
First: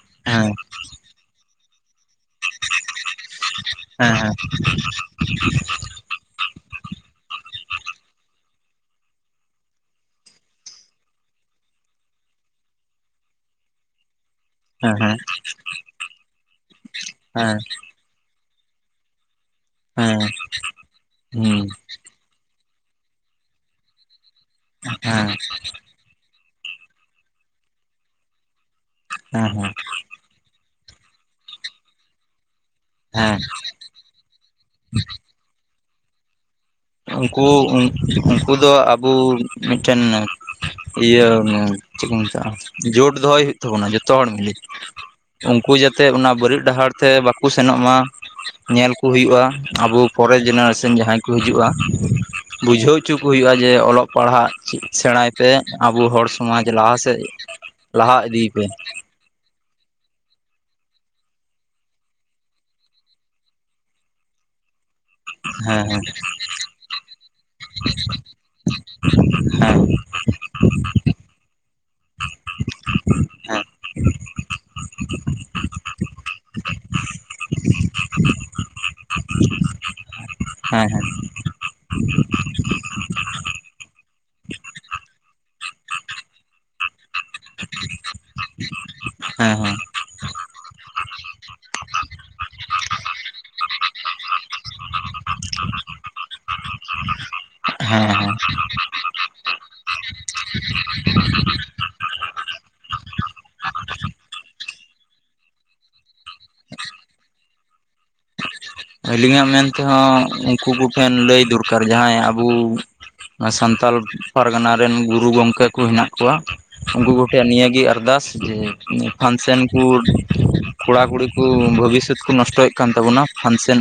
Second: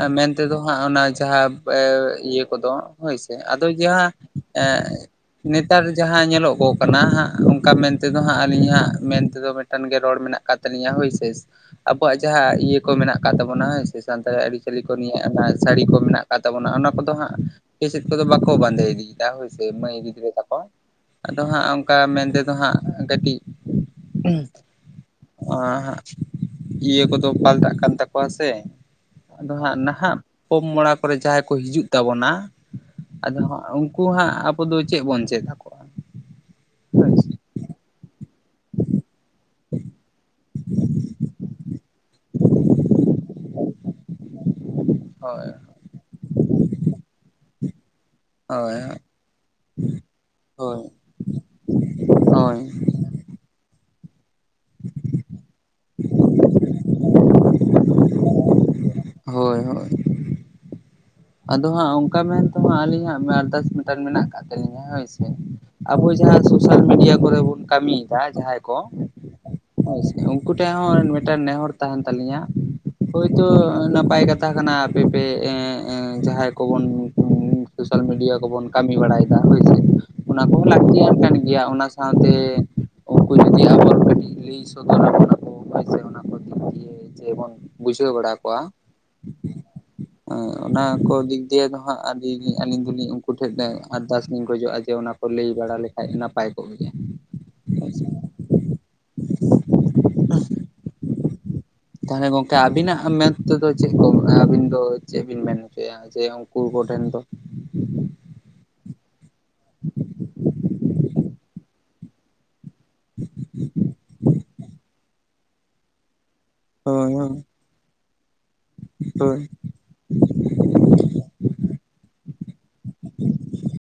ᱮᱸ ᱢᱮᱱ ᱦᱮᱸ ᱛᱮᱫᱚ ᱦᱟᱸᱜ ᱚᱱᱟ ᱡᱟᱦᱟᱸ ᱮᱸ ᱤᱭᱟᱹ ᱠᱚᱫᱚ ᱦᱳᱭ ᱥᱮ ᱟᱫᱚ ᱡᱟᱦᱟᱸ ᱦᱮᱸ ᱦᱮᱸ ᱮᱸᱜ ᱱᱤᱛ ᱱᱮᱛᱟᱨ ᱡᱟᱦᱟᱸ ᱧᱮᱞᱚᱜᱚᱜ ᱠᱟᱱᱟ ᱦᱟᱸᱜ ᱚᱱᱠᱟ ᱢᱮᱱᱛᱮᱫᱚ ᱦᱟᱸᱜ ᱟᱹᱞᱤᱧ ᱦᱟᱸᱜ ᱢᱮᱱᱛᱮᱫᱚ ᱢᱤᱫᱴᱟᱝ ᱜᱮ ᱨᱚᱲ ᱢᱮᱱᱟᱜ ᱠᱟᱱ ᱛᱟᱞᱤᱧᱟ ᱦᱳᱭ ᱥᱮ ᱟᱵᱚᱣᱟᱜ ᱡᱟᱦᱟᱸ ᱤᱭᱟᱹ ᱠᱚ ᱢᱮᱱᱟᱜ ᱠᱟᱫ ᱛᱟᱵᱚᱱᱟ ᱦᱳᱭ ᱥᱮ ᱥᱟᱱᱛᱟᱲᱤ ᱟᱹᱨᱤᱪᱟᱹᱞᱤ ᱠᱚ ᱦᱮᱸ ᱱᱤᱭᱮ ᱦᱮᱸ ᱚᱱᱟ ᱥᱟᱹᱲᱤ ᱠᱚ ᱢᱮᱱᱟᱜ ᱟᱠᱟᱫ ᱛᱟᱵᱚᱱᱟ ᱚᱱᱟ ᱠᱚᱫᱚ ᱦᱟᱸᱜ ᱦᱮᱸ ᱵᱮᱥᱮᱫ ᱠᱚᱫᱚ ᱵᱟᱠᱚ ᱵᱟᱸᱫᱮ ᱤᱫᱤᱭ ᱦᱳᱭᱥᱮ ᱢᱟᱹᱭ ᱜᱤᱫᱽᱨᱟᱹ ᱛᱟᱠᱚ ᱟᱫᱚ ᱦᱟᱸᱜ ᱚᱱᱠᱟ ᱢᱮᱱᱛᱮᱫᱚ ᱦᱟᱸᱜ ᱠᱟᱹᱴᱤᱡ ᱚ ᱤᱭᱟᱹ ᱠᱚᱫᱚ ᱯᱟᱞᱴᱟᱜ ᱠᱟᱱ ᱛᱟᱠᱚᱣᱟ ᱥᱮ ᱦᱮᱸ ᱟᱫᱚ ᱦᱮᱸ ᱦᱟᱸᱜ ᱱᱟ ᱦᱟᱜ ᱯᱚᱝ ᱢᱚᱲᱟ ᱠᱚᱨᱮ ᱡᱟᱦᱟᱸᱭ ᱠᱚ ᱦᱤᱡᱩᱜ ᱛᱟᱵᱚᱱᱟ᱾ ᱦᱮᱸ ᱟᱫᱚ ᱩᱱᱠᱩ ᱦᱟᱸᱜ ᱟᱵᱚ ᱫᱚ ᱪᱮᱫ ᱵᱚᱱ ᱪᱮᱫ ᱟᱠᱚᱣᱟ᱾ ᱦᱳᱭ ᱥᱮ ᱩᱱᱠᱩ ᱩᱱᱠᱩ ᱫᱚ ᱟᱵᱩ ᱢᱤᱫᱴᱮᱱ ᱤᱭᱟᱹ *unintelligible* ᱪᱮᱫ ᱠᱚ ᱢᱮᱛᱟᱜᱼᱟ᱾ ᱡᱳᱴ ᱫᱚᱦᱚᱭ ᱦᱩᱭᱩᱜ ᱛᱟᱵᱚᱱᱟ ᱡᱚᱛᱚ ᱦᱚᱲ ᱢᱤᱞᱤᱠᱩ ᱦᱳᱭ *unintelligible* ᱟᱠᱩ ᱡᱟᱛᱮ ᱚᱱᱟ ᱵᱟᱹᱲᱤᱡ ᱰᱟᱦᱟᱨ ᱛᱮ ᱵᱟᱠᱚ ᱥᱮᱱᱚᱜ ᱢᱟ᱾ ᱦᱳᱭ ᱧᱮᱞ ᱠᱚ ᱦᱩᱭᱩᱜᱼᱟ᱾ ᱟᱵᱚ ᱯᱚᱨᱮ ᱦᱳᱭ ᱡᱮᱱᱟᱨᱮᱥᱚᱱ ᱡᱟᱦᱟᱸᱭ ᱠᱚ ᱦᱤᱡᱩᱜᱼᱟ, ᱦᱳᱭ ᱵᱩᱡᱽ ᱴᱷᱟᱹᱣ ᱚᱪᱚ ᱠᱚ ᱦᱩᱭᱩᱜᱼᱟ ᱡᱮ ᱚᱞᱚᱜ ᱯᱟᱲᱦᱟᱜ ᱥᱮᱬᱟᱭ ᱛᱮ ᱟᱵᱚ ᱦᱚᱲ ᱥᱚᱢᱟᱡᱽ ᱞᱟᱦᱟ ᱥᱮᱫ ᱞᱟᱦᱟ ᱤᱫᱤᱭ ᱯᱮ ᱦᱳᱭ ᱦᱳᱭ ᱟᱫᱚ ᱦᱟᱸᱜ ᱚᱱᱠᱟ ᱢᱮᱱᱛᱮ ᱦᱟᱸᱜ ᱟᱹᱞᱤᱧ ᱦᱟᱸᱜ ᱟᱨᱫᱟᱥ ᱢᱤᱴᱟᱨ ᱢᱮᱱᱟᱜ ᱠᱟᱜ ᱛᱟᱹᱞᱤᱧᱟ ᱦᱳᱭ ᱥᱮ ᱾ ᱦᱮᱸ ᱟᱵᱚ ᱡᱟᱦᱟᱸ ᱥᱳᱥᱟᱞ ᱢᱤᱰᱤᱭᱟ ᱠᱚᱨᱮ ᱵᱩᱱ ᱠᱟᱹᱢᱤᱭᱫᱟ ᱡᱟᱦᱟᱸᱭ ᱠᱚ ᱦᱮᱸ ᱾ ᱦᱳᱭ ᱥᱮ, ᱩᱱᱠᱩ ᱴᱮᱜ ᱦᱚᱸ ᱢᱤᱫᱴᱮᱱ ᱱᱮᱦᱚᱨ ᱛᱟᱸᱦᱮᱱ ᱛᱟᱹᱞᱤᱧᱟ ᱾ ᱦᱳᱭ ᱛᱳ ᱦᱮᱸ ᱮ ᱱᱟᱯᱟᱭ ᱠᱟᱛᱷᱟ ᱠᱟᱱᱟ ᱟᱯᱮ ᱯᱮ ᱮᱸ ᱮᱸ ᱡᱟᱦᱟᱭ ᱠᱚᱵᱚᱱ *inaudible* ᱥᱳᱥᱟᱞ ᱢᱤᱰᱤᱭᱟ ᱠᱚᱵᱚᱱ ᱠᱟᱹᱢᱤ ᱵᱟᱲᱟᱭ ᱫᱟ *inaudible* ᱚᱱᱟ ᱠᱚᱦᱚᱸ ᱦᱮᱸ ᱦᱮᱸ ᱞᱟᱹᱠᱛᱤᱭᱟᱱ ᱠᱟᱱ ᱜᱮᱭᱟ ᱚᱱᱟ ᱥᱟᱶᱛᱮ ᱩᱱᱠᱩ ᱡᱩᱫᱤ ᱟᱵᱚ *inaudible* *inaudible* ᱡᱮ ᱵᱚᱱ ᱵᱩᱡᱷᱟᱹᱣ ᱵᱟᱲᱟ ᱠᱚᱣᱟ ᱾ ᱦᱮᱸ ᱦᱮᱸ ᱾ ᱚᱱᱟ ᱠᱚ ᱫᱤᱠ ᱫᱤᱭᱮ ᱫᱚ ᱦᱟᱸᱜ ᱟᱹᱞᱤᱧ ᱟᱹᱞᱤᱧ ᱫᱚᱞᱤᱧ ᱩᱱᱠᱩ ᱴᱷᱮᱱ ᱞᱮ ᱟᱨᱫᱟᱥ ᱤᱧ ᱠᱷᱚᱡᱚᱜᱼᱟ ᱡᱮ ᱚᱱᱟ ᱠᱚ ᱞᱟᱹᱭ ᱵᱟᱲᱟ ᱞᱮᱠᱷᱟᱡ ᱱᱟᱯᱟᱭ ᱠᱚᱜ ᱜᱮᱭᱟ᱾ ᱦᱮᱸ ᱦᱳᱭᱥᱮ ᱦᱮᱸ *unintelligible* ᱛᱟᱦᱚᱞᱮ ᱜᱚᱝᱠᱮ ᱟᱹᱵᱤᱱᱟᱜ ᱢᱮᱱ ᱛᱮᱫᱚ ᱪᱮᱫ ᱠᱚ ᱟᱹᱵᱤᱱ ᱫᱚ ᱪᱮᱫ ᱵᱤᱱ ᱢᱮᱱ ᱦᱚᱪᱚᱭᱟ? ᱡᱮ ᱩᱱᱠᱩ ᱠᱚᱴᱷᱮᱱ ᱫᱚ ᱟᱹᱞᱤᱧᱟᱜ ᱢᱮᱱᱛᱮᱦᱚᱸ ᱩᱱᱠᱩ ᱠᱚᱴᱷᱮᱱ ᱞᱟᱹᱭ ᱫᱚᱨᱠᱟᱨ ᱡᱟᱦᱟᱸᱭ ᱟᱵᱚ ᱥᱟᱱᱛᱟᱞ ᱯᱟᱨᱜᱟᱱᱟ ᱨᱮᱱ ᱜᱩᱨᱩ ᱜᱚᱢᱠᱮ ᱠᱚ ᱦᱮᱱᱟᱜ ᱠᱚᱣᱟ᱾ ᱦᱳᱭ ᱩᱱᱠᱩ ᱦᱳᱭ ᱠᱚᱴᱷᱮᱱ ᱱᱤᱭᱟᱹᱜᱮ ᱟᱨᱫᱟᱥ ᱡᱮ ᱦᱳᱭ ᱯᱷᱟᱱᱥᱮᱱ ᱠᱩᱰ ᱠᱚᱲᱟᱼᱠᱩᱲᱤ ᱠᱩ ᱵᱷᱚᱵᱤᱥᱥᱚᱛ ᱠᱩ ᱱᱚᱥᱴᱚᱭᱮᱜ ᱠᱟᱱ ᱛᱟᱵᱩᱱᱟ ᱯᱷᱟᱱᱥᱮᱱ